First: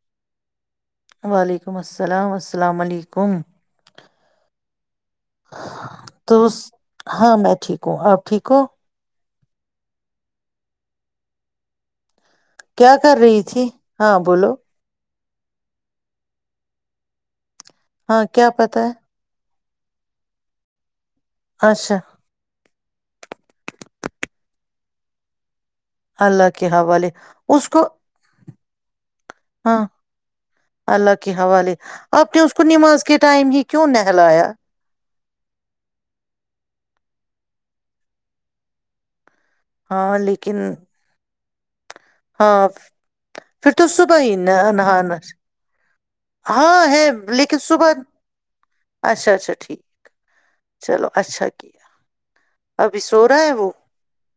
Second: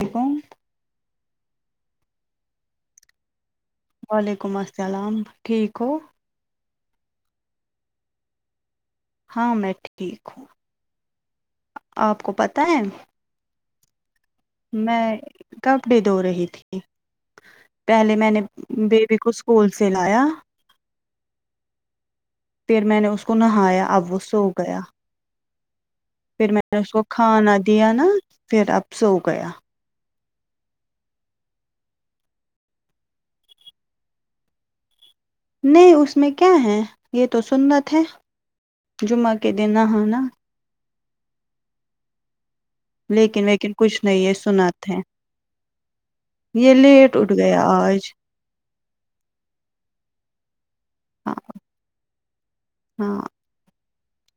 اک [unintelligible] و علیکم السلام السلام علیکم سلام ٹھیک ہو تو اس- ہاں میں ٹھیک ہوں آپ ٹھیک ہو ہاں میں ٹھیک ہوں آپ کو پتہ ہے کیا کر رہی تھی ہاں بولو میں کپڑے دھو رہی تھی پہلے ہاں میں نے کیا پتا ہے بیبی کو ہول سل آیا اچھا پھر میں نے اس کو نہایا اب وہ سو گیا اللہ پھر میں کے نے اس کو حوالے کھانا اس کو دیا نا پھر ابسو گیا ہاں اللہ کے حوالے آپ نے اس کو نماز کے ٹائم ہی کیوں نہلایا نہیں اس میں کیا ہے یہ تو سنت ہے جمعہ کی کے دین ناہا ہاں نا لیکن ہاں لیکن پھر ویکن تو کچھ نہیں صبح ہی یہ ن نہ سنت ہے نا یہ ہاں ہے لیٹ اٹھ لیکن گیا صبح آج اچھا اچھا ٹھیک چلو ہاں اچھا کیا ابھی ہاں سو رہا ہے وہ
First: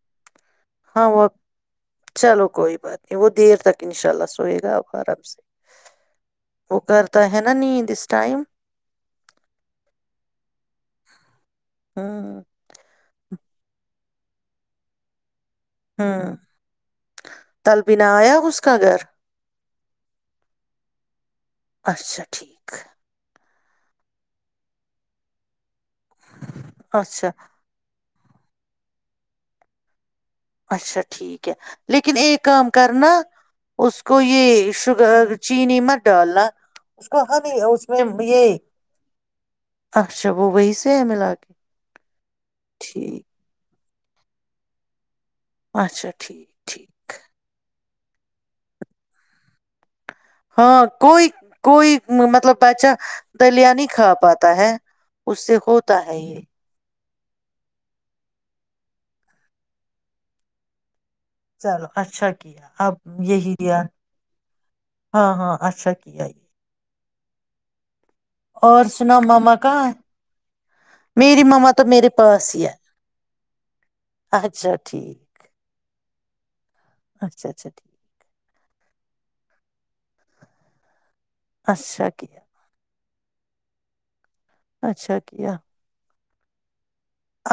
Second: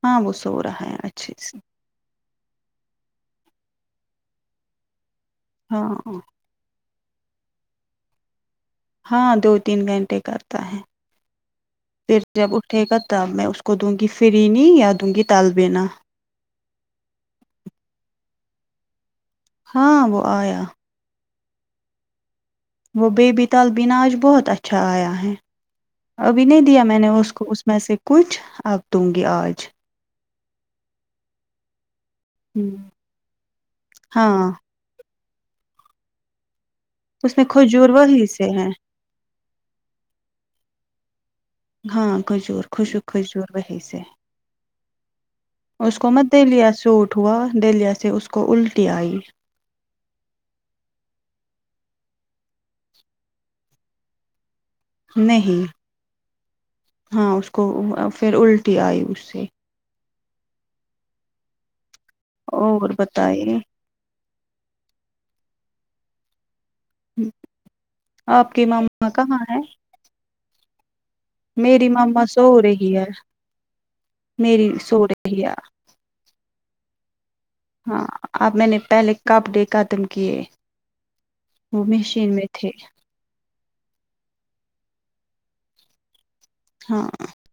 ہاں وہ سو رہا ہے ہاں وہ اچھے سے چلو کوئی بات نہیں وہ دیر تک انشاء اللہ سوئے گا آپ آرام سے ہاں وہ کرتا ہے نیند اس ٹائم ہاں دو تین گھنٹے کرتا ہے پھر ہوں جب اٹھے گا تب میں کو دوں گی پھرنی یا دوں گی تالبینہ ہاں تلبینا ایا اس کو کا گھر ہاں وہ آیا اچھا ٹھیک ہے وہ بےبی تلبینا آج بہت اچھا آیا ہے ابھی نہیں دیا میں نے اس اچھا کو اس میں سے کچھ آبتوں گی آج اچھا ٹھیک ہے لیکن ایک کام کرنا اس کو ہاں یہ شوگر چینی مت ڈالنا اس کا ہ میں نہیں اس کھجور میں وہی سے یہ ہے اچھا وہ وہی سے ہے ملا کے ہاں کھجور خوشک ٹھیک کھجور وہی سے اس اچھا کو میں ٹھیک دلیا ٹھیک سوٹ ہوا دلیا سے سے اس کو الٹی آئی ہاں کوئی کوئی مطلب بادچہ دلیا نہیں کھا پاتا ہے اس سے نہیں ہوتا ہے یہ ہاں اس کو پھر الٹی آئی اس سے چلو اچھا کیا اور اب یہی بتائیے دیا ہاں ہاں اچھا کیا ہوں اور سنا ماما کا میری ماما سو رہی ہے میری اچھا سو رہی ٹھیک ہے اچھا اچھا ٹھیک ہاں آپ میں نے پہلے کپ ڈے ختم کیے وہ اچھا مشین کیا میں تھے اچھا کیا ہاں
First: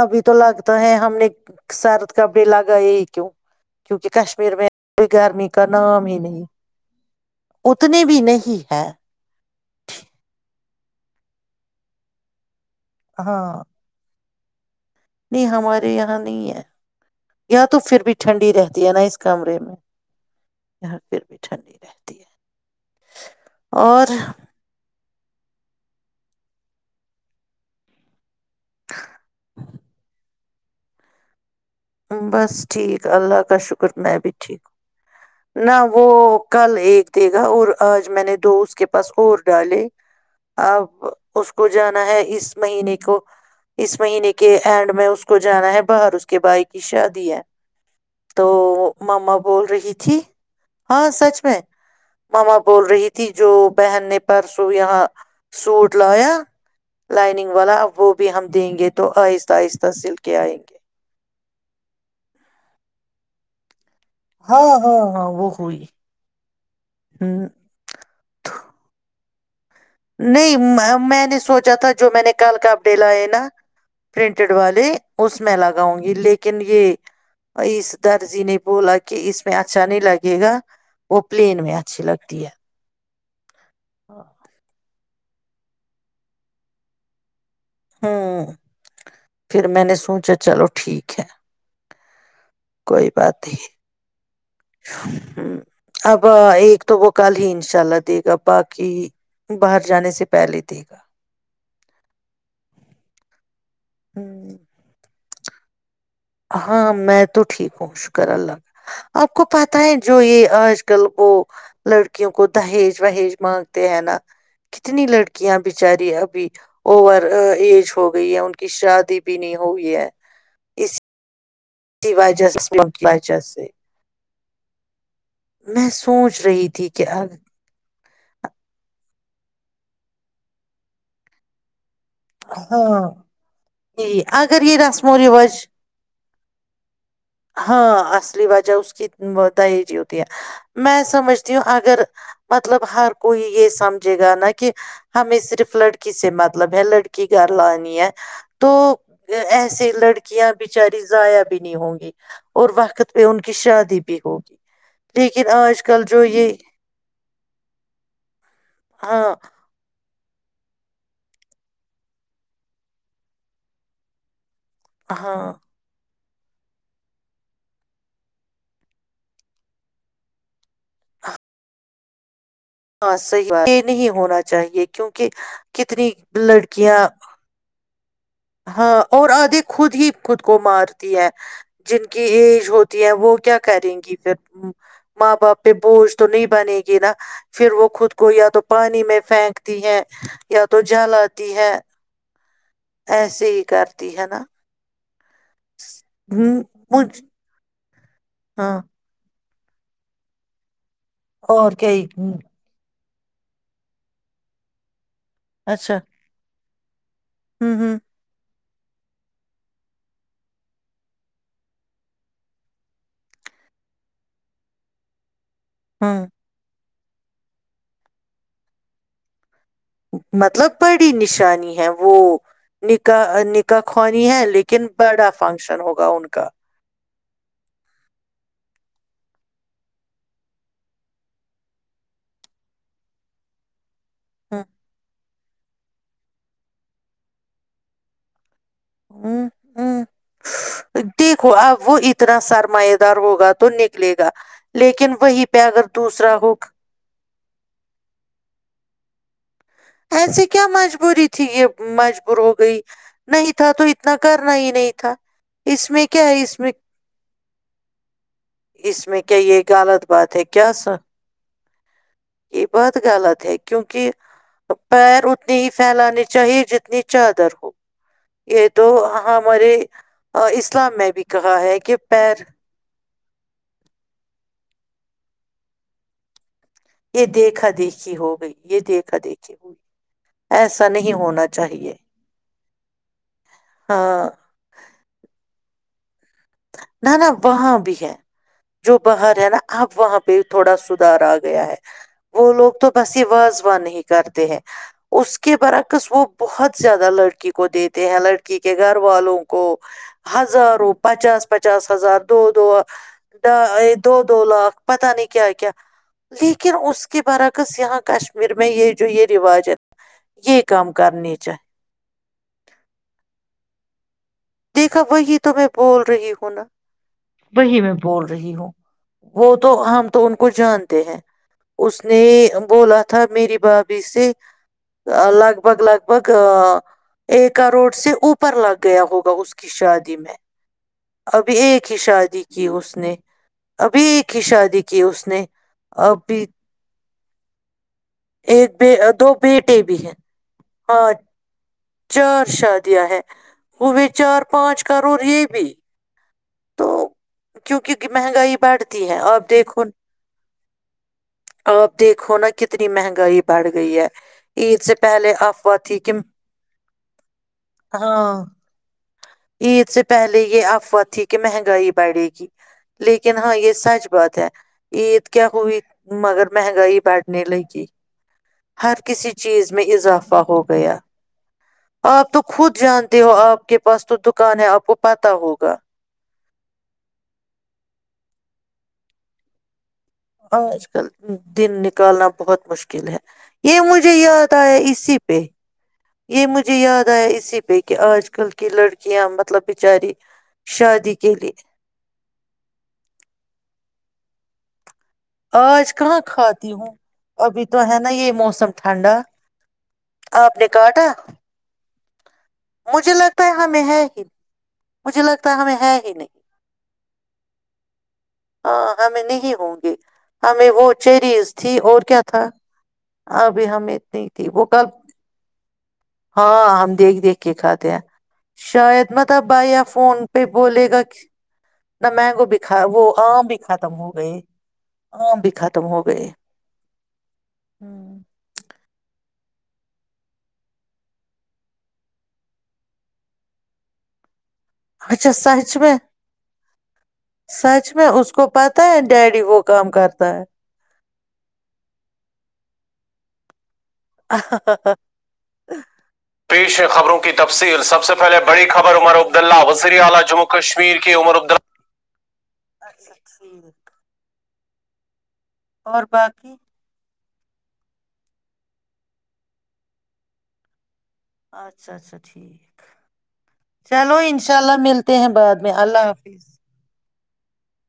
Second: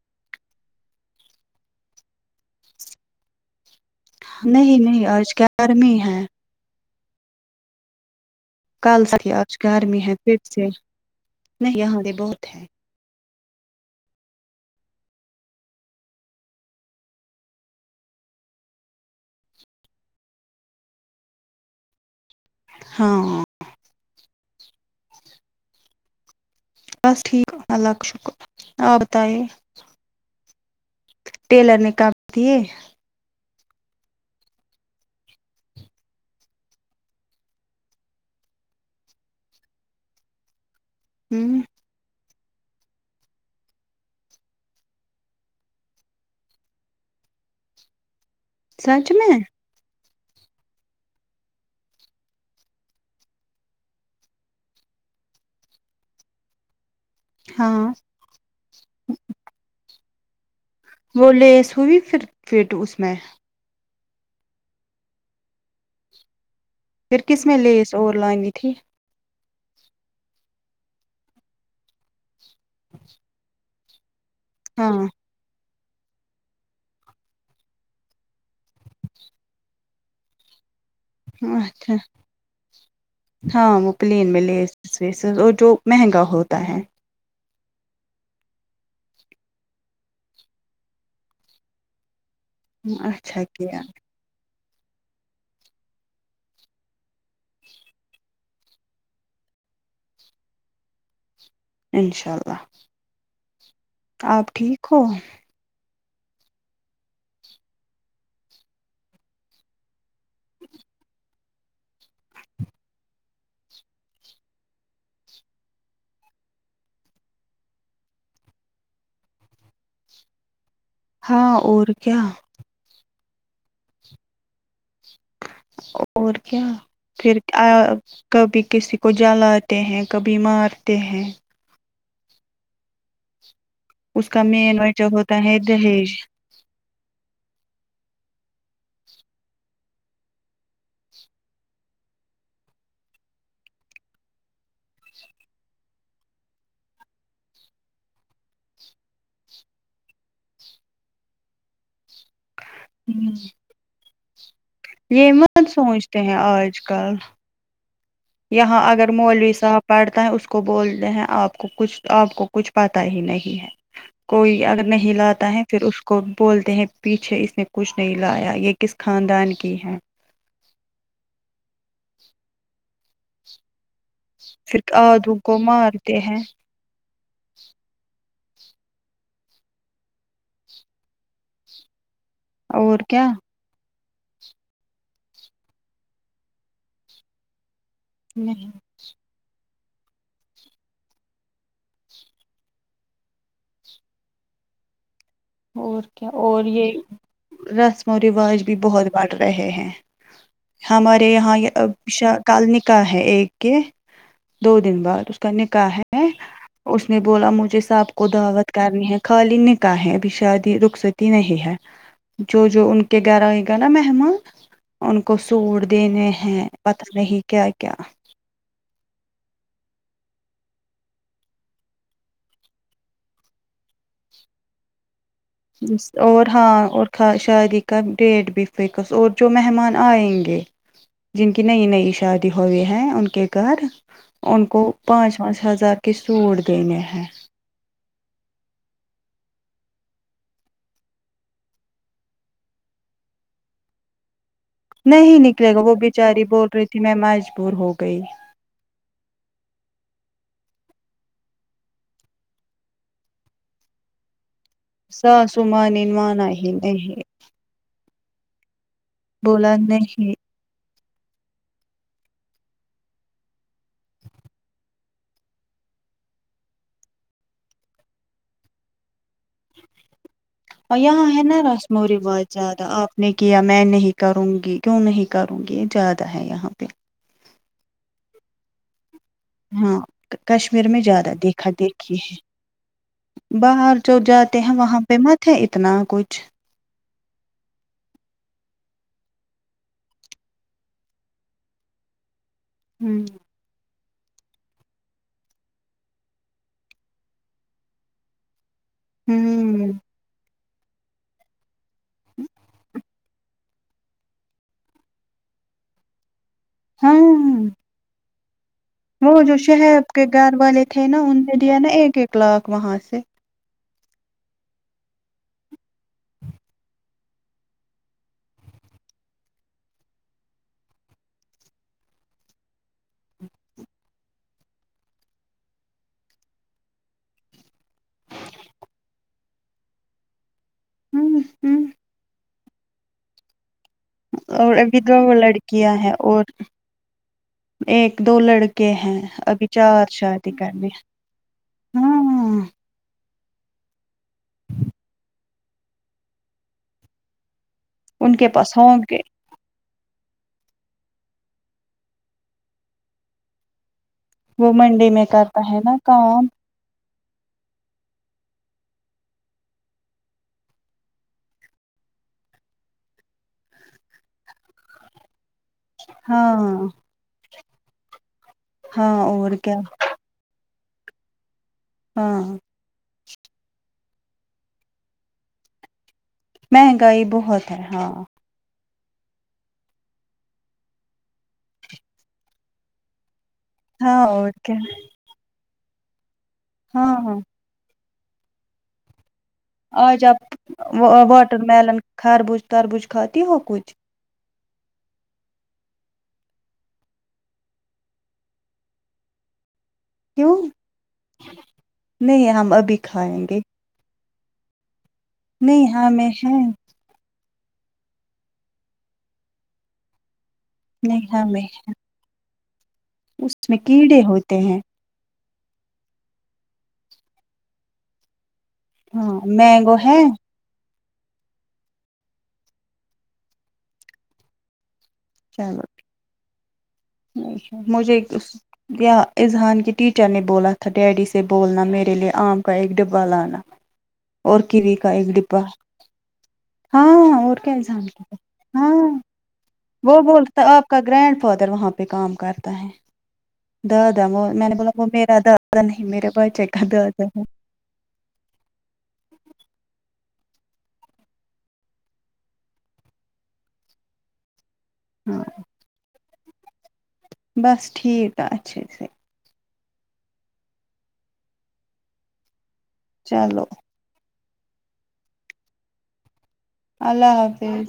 ابھی تو لگتا ہے ہم نے سارد کپڑے لگائے ہی کیوں کیونکہ کشمیر میں نہیں نہیں کوئی آج گرمی کا نام ہی ہے نہیں اتنے بھی نہیں ہے کل سھی آج گرمی ہے پھر سے نہیں یہاں یہ بہت ہے ہاں نہیں ہمارے یہاں نہیں ہے یا تو پھر بھی ٹھنڈی رہتی ہے نا اس کمرے میں پھر بھی ٹھنڈی رہتی ہے ہاں اور بس ٹھیک اللہ کا شکر آپ بتائے ٹیلر نے کام دیے بس ٹھیک اللہ کا شکر میں بھی ٹھیک ہوں نہ وہ کل ایک دے گا اور آج میں نے دو اس کے پاس اور ڈالے ا اس ہوں کو جانا ہے اس مہینے کو اس مہینے کے اینڈ میں اس کو جانا ہے باہر اس کے بھائی کی شادی ہے تو سچ ماما میں بول رہی تھی ت ہاں سچ میں ماما بول رہی تھی جو بہن نے پرسوں یہاں سوٹ لایا لائنگ والا ا ہاں وہ بھی ہم دیں گے تو آہستہ آہستہ سلک کیا آئیں گے وہ لیس ہوئی پھر پٹ اس میں ہاں ہاں ہاں وہ ہوئی پھر ہ کس میں لیس اور لانی تھی نہیں میں نے سوچا تھا جو میں نے کل کاپ ڈے لائےائے نا پرنٹڈ والے ہاں اس میں الگ گاؤں گی لیکن یہ اس در جی نے بولا کہ اس میں اچھا نہیں لگے گا [inaudible] میں اچھا اچھی لگتی ہے ہاں مکلیین ملیے اور جو مہنگا ہوتا ہے [inaudible] ہ پھر میں نے سوچا چلو ٹھیک ہے [unintelligible] اچھا کہ [inaudible] ہ اب ایک تو وہ کل ہی انشاء اللہ دے گا باقی باہر جانے سے پہلے دے گا انشاء اللہ آپ ٹھیک ہو ہاں میں تو ٹھیک ہوں شکر اللہ کا آپ کو پتا ہے جو یہ آج کل وہ لڑکیوں کو دہیج وہیج مانگتے ہیں نا کتنی لڑکیاں بچاری ابھی اوور ایج ہو گئی ہے ان کی شادی بھی نہیں ہوئی ہے اس [inaudible] ہاں اور [inaudible] کیا وجہ سے [inaudible] میں اور سوچ کیا رہی تھی کہ پھر اگر- کبھی کسی کو جلاتے ہیں کبھی مارتے ہیں [inaudible] ہاں یہی اس کا اگر مین یہ وجہ رسم و ہوتا ہے رواج دہیج [unintelligible] ہاں اصلی وجہ اس کی دہیج ہی ہوتی ہے میں سمجھتی ہوں اگر مطلب ہر کوئی یہ سمجھے گا نا کہ ہمیں صرف لڑکی سے مطلب ہے لڑکی کی گھر لانی ہے تو ایسیے لڑکیاں بچاری ضائیا بھی نہیں ہوں گی [inaudible] اور وقت پہ ان کی شادی بھی ہوگی یہ لیکن مت آج کل سوچتے جو ہیں یہ آج کل یہاں اگر ہاں مولوی صاحب پڑ [inaudible] اس کو بولتے ہیں آپ کو کچھ آپ کو کچھ پتا ہی نہیں ہے کوئی اگر نہیں لاتا ہاں ہے پھر اس کو [inaudible] کو بولتے ہیں پیچھے اس نے کچھ نہیں لایا یہ کس خاندان کی ہے [unintelligible] ہاں صحیح بات نہیں ہونا پھر چاہیے کیونکہ آدھو کو کتنی مارتے ہیں لڑکیاں ہاں اور آدھے خود ہی خود کو مارتی ہیں جن کی ایج ہوتی ہے وہ کیا کریں گی پھر ماں باپ پہ بوجھ تو نہیں بنے گی نا پھر وہ خود کو تو نہیں پانی میں پھینک ہے یا تو جالا تی ہے ایسے ہی کرتی ہے نا اور کیا ہوں اور یہ مجھ رس اور رواج بھی ہاں بہت بڑھ رہے ہیں ہمارے یہاں اور کیا ہی ہم، شاہ کلنک کا ہے ایک کے دو دن بعد اس کا نکح اچھا ہے اس نے بولا ہوں مجھے ہوں سب کو دعوت کارنی ہے خالیی نکح ہے ابھی شادی رخصتی نہیں ہے جو جو ان کے گھرائے گا نا مہمان ان کو سوڑ ہوں دینے ہیں پتا نہیں کیا کیا مطلب بڑی نشانی ہے وہ نکاح نکاح خوانی ہے لیکن بڑا فنکشن ہوگا ان اور کا ہاں اور شادی کا ڈیٹ بھی فکس اور جو مہمان آئیں گے جن کی نئی نئی شادی ہوئی ہے ان کے گھر ہ ان کو پانچ پانچ ہزار کے سوٹ دینے ہیں ہ ہ دیکھو اب وہ اتنا سرما دار ہوگا تو نکلے گا لیکن نہیں وہیں پہ نکلے گا اگر وہ دوسرا بیچاری ہو بول رہی تھی میں مجبور ہو گئی ایسے کیا مجبوری تھی یہ مجبور ہو گئی نہیں تھا تو اتنا کر نا ہی نہیں تھا ساسو اس مانی میں کیا ہے مانا اس ہی میں نہیں اس میں کیا یہ بولا غالط نہیں بات ہے کیا سا یہ بات غلط ہے کیونک پیر اتنی ہی پھیلانی چاہیے جتنی چادر ہو یہ تو ہمارے آ، اسلام اور میں بھی یہاں ہے نا کہا کہ رسمو پیر رواج زیادہ آپ نے کیا میں نہیں کروں گی کیوں نہیں کروں گی یہ زیادہ ہے یہاں پہ یہ دیکھا دیکھی ہو گئی یہ دیکھا دیکھا ہاں کشمیر میں زیادہ دیکھا چاہیے دیکھیھی ہے باہر جو ہاں جاتے ہیں وہاں پہ مت ہے اتنا کچھ نہ نہ وہاں بھی ہے جو باہر ہے نا اب وہاں پہ تھوڑا سدھار آ گیا ہے وہ لوگ تو بس ہوں یہ واازوان نہیں کرتے ہیں اس کے برعکس وہ بہت زیادہ لڑکی کو دیتے ہیں لڑکی کے گھر والوں کو ہوں ہزاروں روپاچا پچاس ہزار دو دو د دو دو لاکھ پتہ نہیں کیا کیا لیکن اس ہاں کے برعکس یہاں کشم وہ جو شہب کے گھر یہ والے کام تھے نا کرنی ان نے چاہیے دیا نا ایک ایک اخلاق وہاں سے دیکھا وہی تو میں بول رہی ہوں نا وہی میں بول رہی ہوں وہ تو ہم تو ان کو جانتے ہیں اس نے بولا تھا میری بھابھی سے لگ بھگ لگ بھگ ایک کروڑ سے اوپر لگ گیا ہوگا اس کی شادی میں ہوں ابھی ہوں ایک ہی شادی کہ اس نے ابھی ایک ہی اور شادی ابھی کی دو اس نے لڑکیاں ہیں اور ابھی ایک دو ایک لڑکے بے ہیں دو ابھی بیٹے بھی چار ہیں شادی کرنے ہاں چار شادیاں ہیں وہ بھی چار پانچ کرو اور یہ بھی تو کیونکہ ان کے مہنگائی پاس ہوں بڑھتی گے ہے اور دیکھو آپ دیکھو نا کتنی مہنگائی بڑھ گئی ہے وہ عید سے منڈے میں پہلے کرتا افواہ ہے نا تھی کہ کام ہاں عید سے پہلے یہ افواہ تھی کہ مہنگائی بڑھے گی لیکن ہاں یہ سچ بات ہے عید کیا وہئی مگر ہاں مہنگائی بڑھنے لگی جی ہر ہاں کسی اور چیز کیا میں اضافہ ہو پیہ آپ تو ہاں خود جان تے ہو آپ کے پاس تو دکان ہے آپ کو پتا ہوگا مہنگائی بہت ہے ہاں آج کل دن نکالنا بہت مشکل ہے یہ مجھے ہاں یاد اور کیا آیا اسی پہ یہ مجھے یاد ہاں آیا ہاں اسی پہ کہ آج اج کل کی لڑکیاں بت اج اپ لیے واٹر میلن خربوز تربوز خھاتی ہو کچھ آج کہاں کھاتی ہوں ابھی تو ہے نا یہ موسم ٹھنڈا کیوں اپ نے کاٹا نہیں ہم ابھی مجھے لگتا کھائیں ہے گے ہمیں ہے ہی مجھے لگتا ہے نہیں ہے ہی ہمیں ہے ہاں ہمیں نہیں ہوں گے ہمیں وہ نہیں چیریز ہمیں تھی اور کیا تھا اس ابھی میں ہم کیڑے اتنی تھی ہوتے وہ ہیں کل ہاں ہم دیکھ دیکھ کے کھاتے ہیں شاید متا ہاں بھیا مینگو فون ہے پہ بولے گا نہ مینگو بھی کھا وہ عام بھی ختم ہو گئے آم بھی چلو ختم ہو گئے مجھے ہوں ایک دوس کیا اذہان کی ٹیچر نے بولا تھا ڈیڈی سے بولنا میرے لیے آم کا ایک ڈبہ لانا اور کیوی کا اچھا ایک ڈبہ سچ میں ہاں اور کیا سچ اذہان میں کی، اس کو پتا ہے ہاں ڈیڈی وہ کام وہ کرتا ہے بولتا آپ کا گرینڈ فادر وہاں پہ کام کرتا ہے [inaudible] وہ میں نے بولا وہ میرا دادا نہیں میرے بچے کا دادا ہے [unintelligible] [unintelligible] ہاں اور باقی بس ٹھیک ہے اچھے سے اچھا اچھا ٹھیک چلو چلو انشاء اللہ ملتے ہیں بعد میں اللہ حافظ اللہ حافظ